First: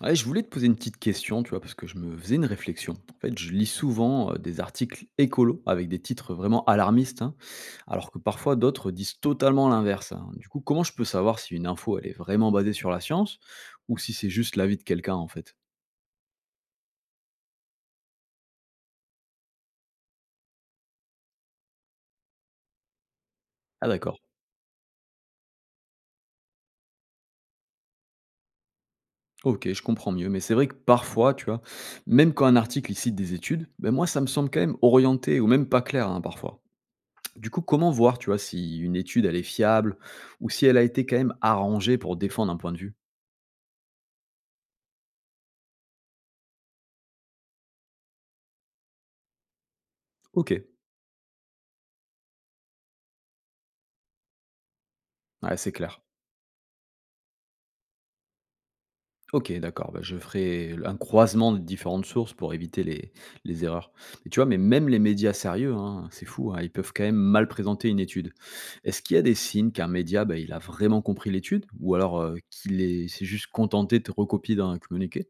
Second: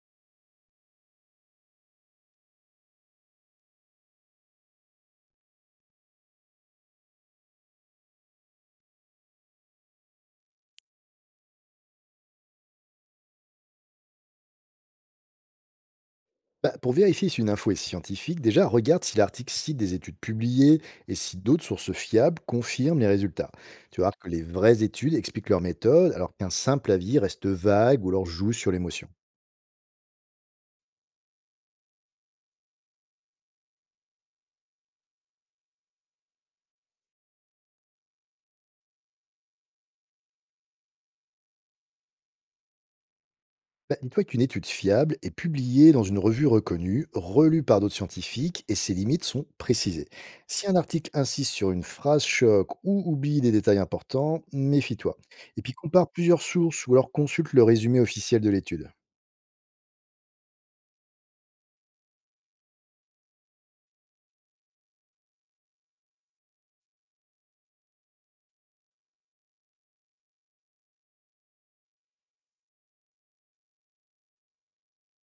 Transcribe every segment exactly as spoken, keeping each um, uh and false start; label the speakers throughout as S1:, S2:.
S1: Ouais, je voulais te poser une petite question, tu vois, parce que je me faisais une réflexion. En fait, je lis souvent euh, des articles écolos avec des titres vraiment alarmistes, hein, alors que parfois d'autres disent totalement l'inverse, hein. Du coup, comment je peux savoir si une info, elle est vraiment basée sur la science ou si c'est juste l'avis de quelqu'un, en fait?
S2: Bah, pour vérifier si une info est scientifique, déjà regarde si l'article cite des études publiées et si d'autres sources fiables confirment les résultats.
S1: Ah
S2: Tu vois
S1: d'accord.
S2: que les vraies études expliquent leur méthode alors qu'un simple avis reste vague ou alors joue sur l'émotion.
S1: Ok, je comprends mieux, mais c'est vrai que parfois, tu vois, même quand un article il cite des études, ben moi ça me semble quand même orienté ou même pas clair hein, parfois. Du coup, comment voir, tu vois, si une étude elle est fiable ou si elle a été quand même arrangée pour défendre un point de vue?
S2: Bah, dis-toi qu'une étude fiable est publiée dans une revue reconnue, relue par d'autres scientifiques et ses limites sont précisées.
S1: Ok.
S2: Si un article insiste sur une phrase choc ou oublie des détails importants, méfie-toi.
S1: Ouais,
S2: Et
S1: c'est
S2: puis
S1: clair.
S2: compare plusieurs sources ou alors consulte le résumé officiel de l'étude.
S1: OK, d'accord, bah, je ferai un croisement de différentes sources pour éviter les les erreurs. Et tu vois, mais même les médias sérieux, hein, c'est fou, hein, ils peuvent quand même mal présenter une étude. Est-ce qu'il y a des signes qu'un média, bah, il a vraiment compris l'étude ou alors, heu, qu'il est s'est juste contenté de recopier d'un communiqué?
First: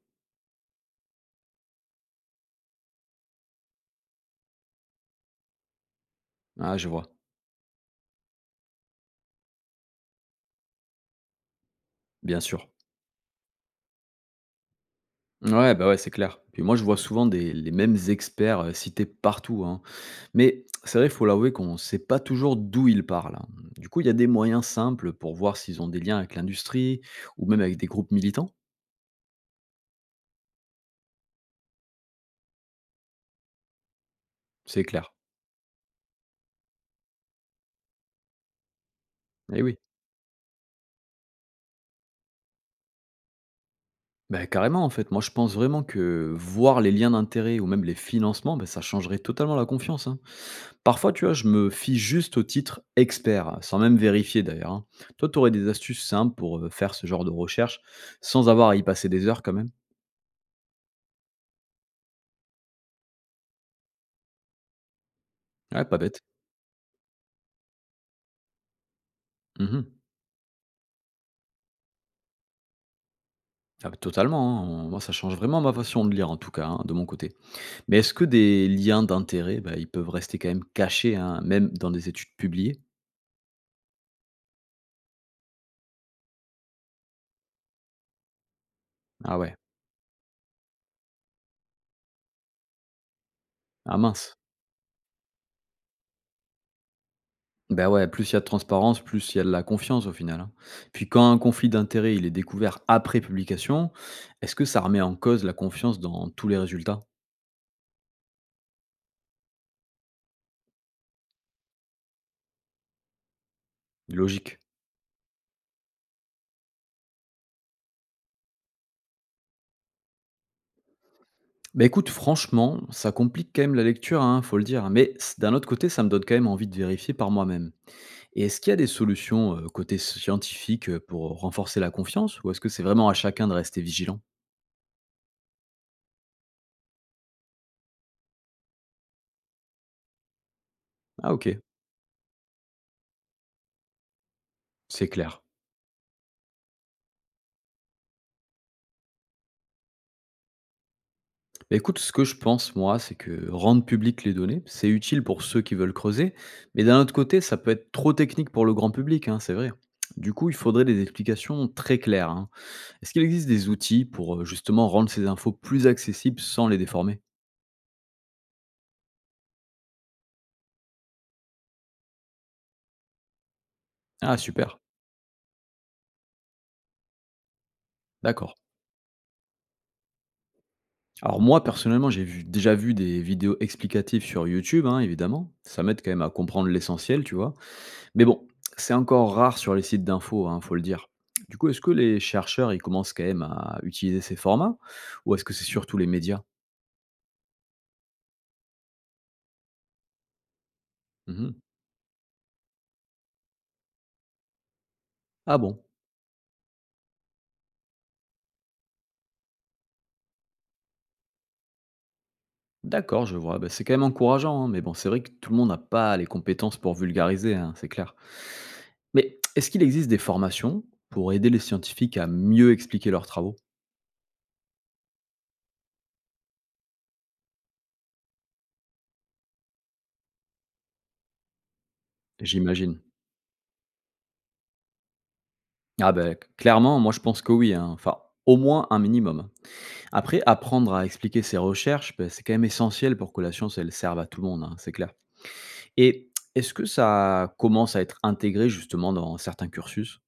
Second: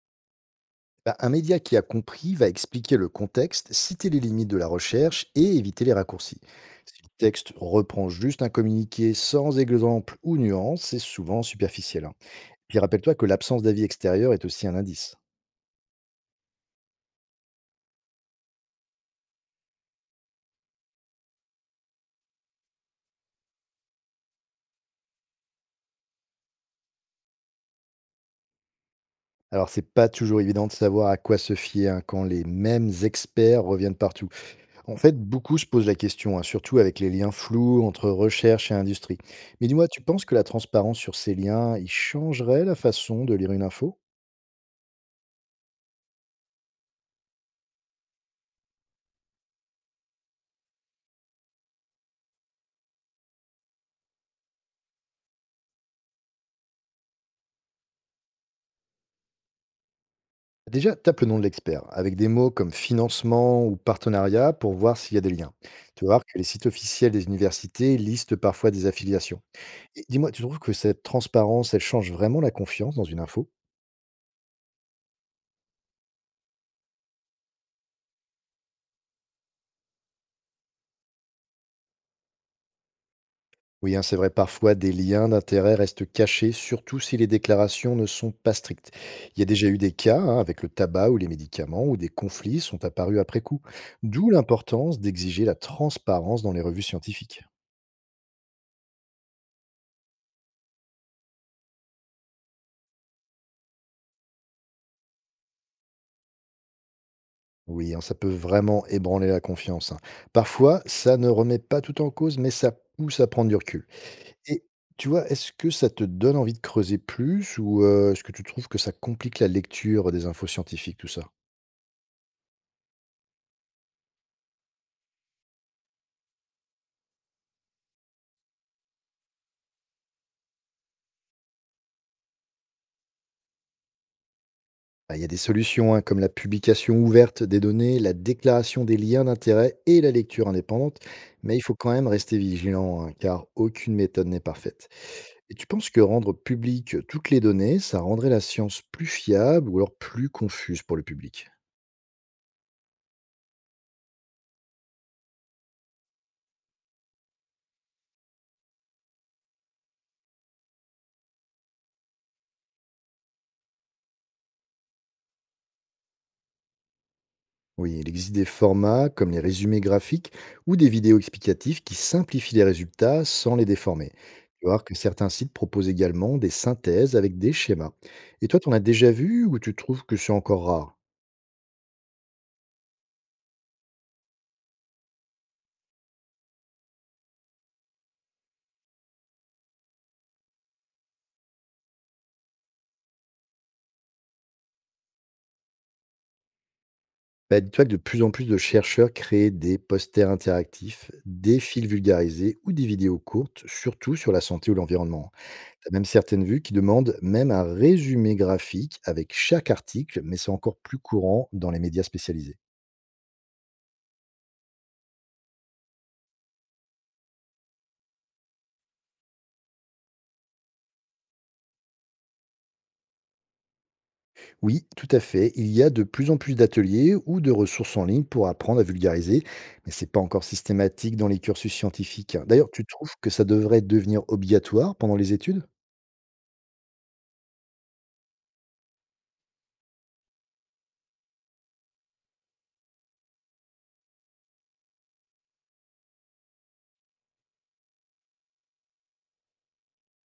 S2: Bah, un média qui a compris va expliquer le contexte, citer les limites de la recherche et éviter les raccourcis.
S1: Ah, je
S2: Si le
S1: vois,
S2: texte reprend juste un communiqué sans exemple ou nuance, c'est souvent superficiel, hein.
S1: bien sûr.
S2: Puis rappelle-toi que l'absence d'avis extérieur est aussi un indice.
S1: Ouais, bah, ouais, c'est clair. Puis moi, je vois souvent des les mêmes experts, heu, cités partout, hein. Mais c'est vrai, il faut l'avouer qu'on ne sait pas toujours d'où ils parlent, hein. Du coup, il y a des moyens simples pour voir s'ils ont des liens avec l'industrie ou même avec des groupes militants?
S2: Alors c'est pas toujours évident de savoir à quoi se fier, hein, quand les mêmes experts reviennent partout.
S1: C'est
S2: En
S1: clair.
S2: fait, beaucoup se posent la question, hein, surtout avec les liens flous entre recherche et industrie.
S1: Eh
S2: Mais
S1: oui.
S2: dis-moi, tu penses que la transparence sur ces liens, il changerait la façon de lire une info?
S1: Bah, carrément, en fait. Moi, je pense vraiment que voir les liens d'intérêt ou même les financements, bah, ça changerait totalement la confiance, hein. Parfois, tu vois, je me fie juste au titre expert, sans même vérifier d'ailleurs, hein. Toi, tu aurais des astuces simples pour euh, faire ce genre de recherche sans avoir à y passer des heures quand même?
S2: Déjà, tape le nom de l'expert avec des mots comme financement ou partenariat pour voir s'il y a des liens.
S1: Ouais, pas
S2: Tu vas
S1: bête.
S2: voir que les sites officiels des universités listent parfois des affiliations.
S1: Mhm.
S2: Et dis-moi, tu trouves que cette transparence, elle change vraiment la confiance dans une info?
S1: Ah, bah, totalement, hein, on moi ça change vraiment ma façon de lire en tout cas, hein, de mon côté. Mais est-ce que des liens d'intérêt, bah, ils peuvent rester quand même cachés, hein, même dans des études publiées?
S2: Oui, hein, c'est vrai, parfois des liens d'intérêt restent cachés, surtout si les déclarations ne sont pas strictes.
S1: Ah
S2: Il y a
S1: ouais,
S2: déjà eu des cas, hein, avec le tabac ou les médicaments où des conflits sont apparus après coup.
S1: ah
S2: D'où
S1: mince.
S2: l'importance d'exiger la transparence dans les revues scientifiques.
S1: Ben ouais, plus il y a de transparence, plus il y a de la confiance au final, hein. Puis quand un conflit d'intérêt, il est découvert après publication, est-ce que ça remet en cause la confiance dans tous les résultats?
S2: Oui, hein, ça peut vraiment ébranler la confiance, hein. Parfois, ça ne remet pas tout en cause, mais ça pousse à prendre du recul.
S1: Logique.
S2: Et tu vois, est-ce que ça te donne envie de creuser plus ou euh, est-ce que tu trouves que ça complique la lecture des infos scientifiques, tout ça?
S1: Bah écoute, franchement, ça complique quand même la lecture, hein, faut le dire, mais c- d'un autre côté, ça me donne quand même envie de vérifier par moi-même. Et est-ce qu'il y a des solutions, heu, côté scientifique, heu, pour renforcer la confiance ou est-ce que c'est vraiment à chacun de rester vigilant?
S2: Bah, il y a des solutions, hein, comme la publication ouverte des données, la déclaration des liens d'intérêt et la lecture indépendante,
S1: Ah
S2: mais
S1: OK,
S2: il faut quand même rester vigilant, hein, car aucune méthode n'est parfaite.
S1: c'est clair.
S2: Et tu penses que rendre publiques toutes les données, ça rendrait la science plus fiable ou alors plus confuse pour le public?
S1: Bah, écoute, ce que je pense moi, c'est que rendre publiques les données, c'est utile pour ceux qui veulent creuser, mais d'un autre côté, ça peut être trop technique pour le grand public, hein, c'est vrai. Du coup, il faudrait des explications très claires, hein. Est-ce qu'il existe des outils pour, heu, justement rendre ces infos plus accessibles sans les déformer?
S2: Oui, il existe des formats comme les résumés graphiques ou des vidéos explicatives qui simplifient les résultats sans les déformer.
S1: Ah
S2: Tu vas
S1: super,
S2: voir que certains sites proposent également des synthèses avec des schémas. Et
S1: d'accord.
S2: toi, t'en as déjà vu ou tu trouves que c'est encore rare?
S1: Alors moi, personnellement, j'ai vu déjà vu des vidéos explicatives sur YouTube, hein, évidemment. Ça m'aide quand même à comprendre l'essentiel, tu vois. Mais bon, c'est encore rare sur les sites d'infos, hein, faut le dire. Du coup, est-ce que les chercheurs, ils commencent quand même à utiliser ces formats? Ou est-ce que c'est surtout les médias?
S2: Bah, dis-toi que de plus en plus de chercheurs créent des posters interactifs,
S1: Mhm.
S2: des fils vulgarisés ou des vidéos courtes, surtout sur la santé ou l'environnement.
S1: Ah bon.
S2: Tu as même certaines vues qui demandent même un résumé graphique avec chaque article, mais c'est encore plus courant dans les médias spécialisés.
S1: D'accord, je vois. Bah, c'est quand même encourageant, hein, mais bon, c'est vrai que tout le monde n'a pas les compétences pour vulgariser, hein, c'est clair. Mais est-ce qu'il existe des formations pour aider les scientifiques à mieux expliquer leurs travaux?
S2: Oui, tout à fait, il y a de plus en plus d'ateliers ou de ressources en ligne pour apprendre à vulgariser, mais c'est pas encore systématique dans les cursus scientifiques, hein. D'ailleurs, tu
S1: J'imagine.
S2: trouves que ça devrait devenir obligatoire pendant les études?
S1: Ah ben clairement, moi je pense que oui, hein, enfin, au moins un minimum. Après, apprendre à expliquer ses recherches, beh, c'est quand même essentiel pour que la science, elle serve à tout le monde, hein, c'est clair. Et est-ce que ça commence à être intégré justement dans certains cursus?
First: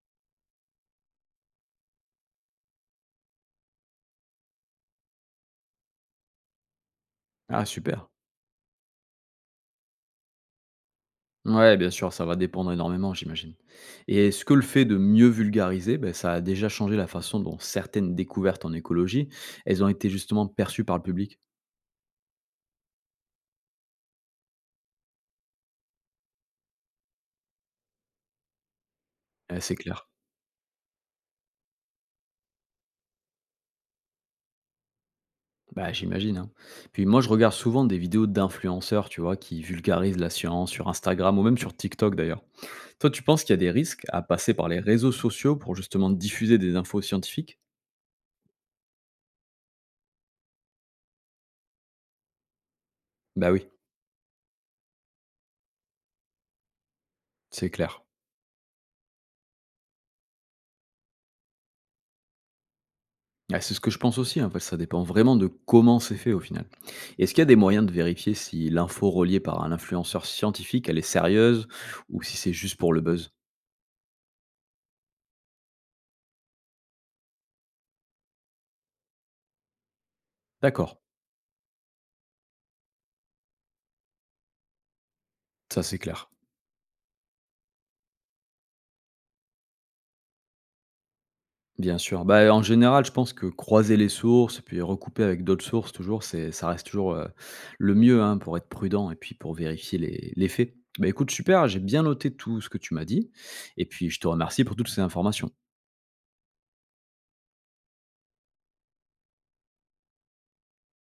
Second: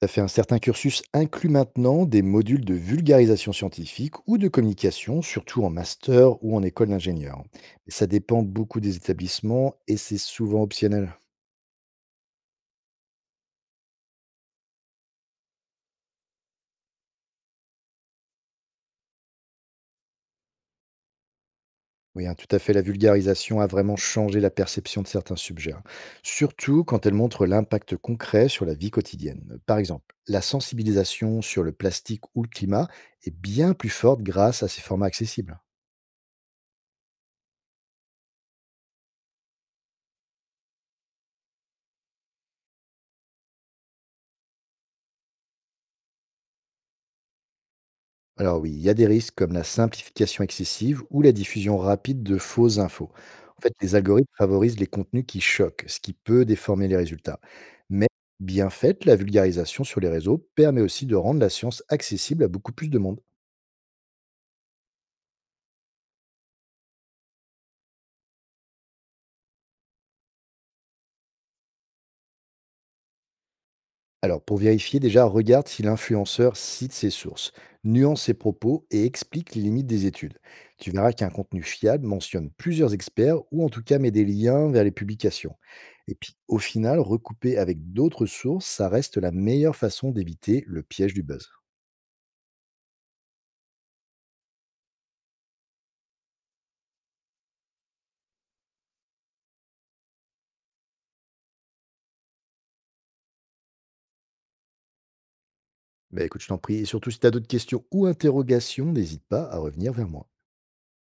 S2: Ça fait un certain cursus inclut maintenant des modules de vulgarisation scientifique ou de communication, surtout en master ou en école d'ingénieur.
S1: Ah
S2: Mais ça
S1: super.
S2: dépend beaucoup des établissements et c'est souvent optionnel.
S1: Ouais, bien sûr, ça va dépendre énormément, j'imagine. Et est-ce que le fait de mieux vulgariser, ben ça a déjà changé la façon dont certaines découvertes en écologie, elles ont été justement perçues par le public?
S2: Oui, hein, tout à fait, la vulgarisation a vraiment changé la perception de certains sujets, hein, surtout quand elle montre l'impact concret sur la vie quotidienne.
S1: Ah, c'est
S2: Par
S1: clair.
S2: exemple, la sensibilisation sur le plastique ou le climat est bien plus forte grâce à ces formats accessibles.
S1: Bah, j'imagine, hein. Puis moi, je regarde souvent des vidéos d'influenceurs, tu vois, qui vulgarisent la science sur Instagram ou même sur TikTok d'ailleurs. Toi, tu penses qu'il y a des risques à passer par les réseaux sociaux pour justement diffuser des infos scientifiques?
S2: Alors oui, il y a des risques comme la simplification excessive ou la diffusion rapide de fausses infos.
S1: Bah
S2: En
S1: oui,
S2: fait, les algorithmes favorisent les contenus qui choquent, ce qui peut déformer les résultats.
S1: c'est clair.
S2: Mais bien faite, la vulgarisation sur les réseaux permet aussi de rendre la science accessible à beaucoup plus de monde.
S1: Ah, c'est ce que je pense aussi, hein, parce que ça dépend vraiment de comment c'est fait au final. Est-ce qu'il y a des moyens de vérifier si l'info reliée par un influenceur scientifique, elle est sérieuse ou si c'est juste pour le buzz?
S2: Alors, pour vérifier, déjà, regarde si l'influenceur cite ses sources, nuance ses propos et explique les limites des études. Tu
S1: D'accord,
S2: verras qu'un contenu fiable mentionne plusieurs experts ou en tout cas met des liens vers les publications.
S1: ça c'est
S2: Et
S1: clair.
S2: puis, au final, recouper avec d'autres sources, ça reste la meilleure façon d'éviter le piège du buzz.
S1: Bien sûr. Bah, en général, je pense que croiser les sources, puis recouper avec d'autres sources, toujours, c'est ça reste toujours, heu, le mieux, hein, pour être prudent et puis pour vérifier les les faits. Bah, écoute, super, j'ai bien noté tout ce que tu m'as dit et puis je te remercie pour toutes ces informations.
S2: Bah écoute, je t'en prie. Et surtout, si tu as d'autres questions ou interrogations, n'hésite pas à revenir vers moi.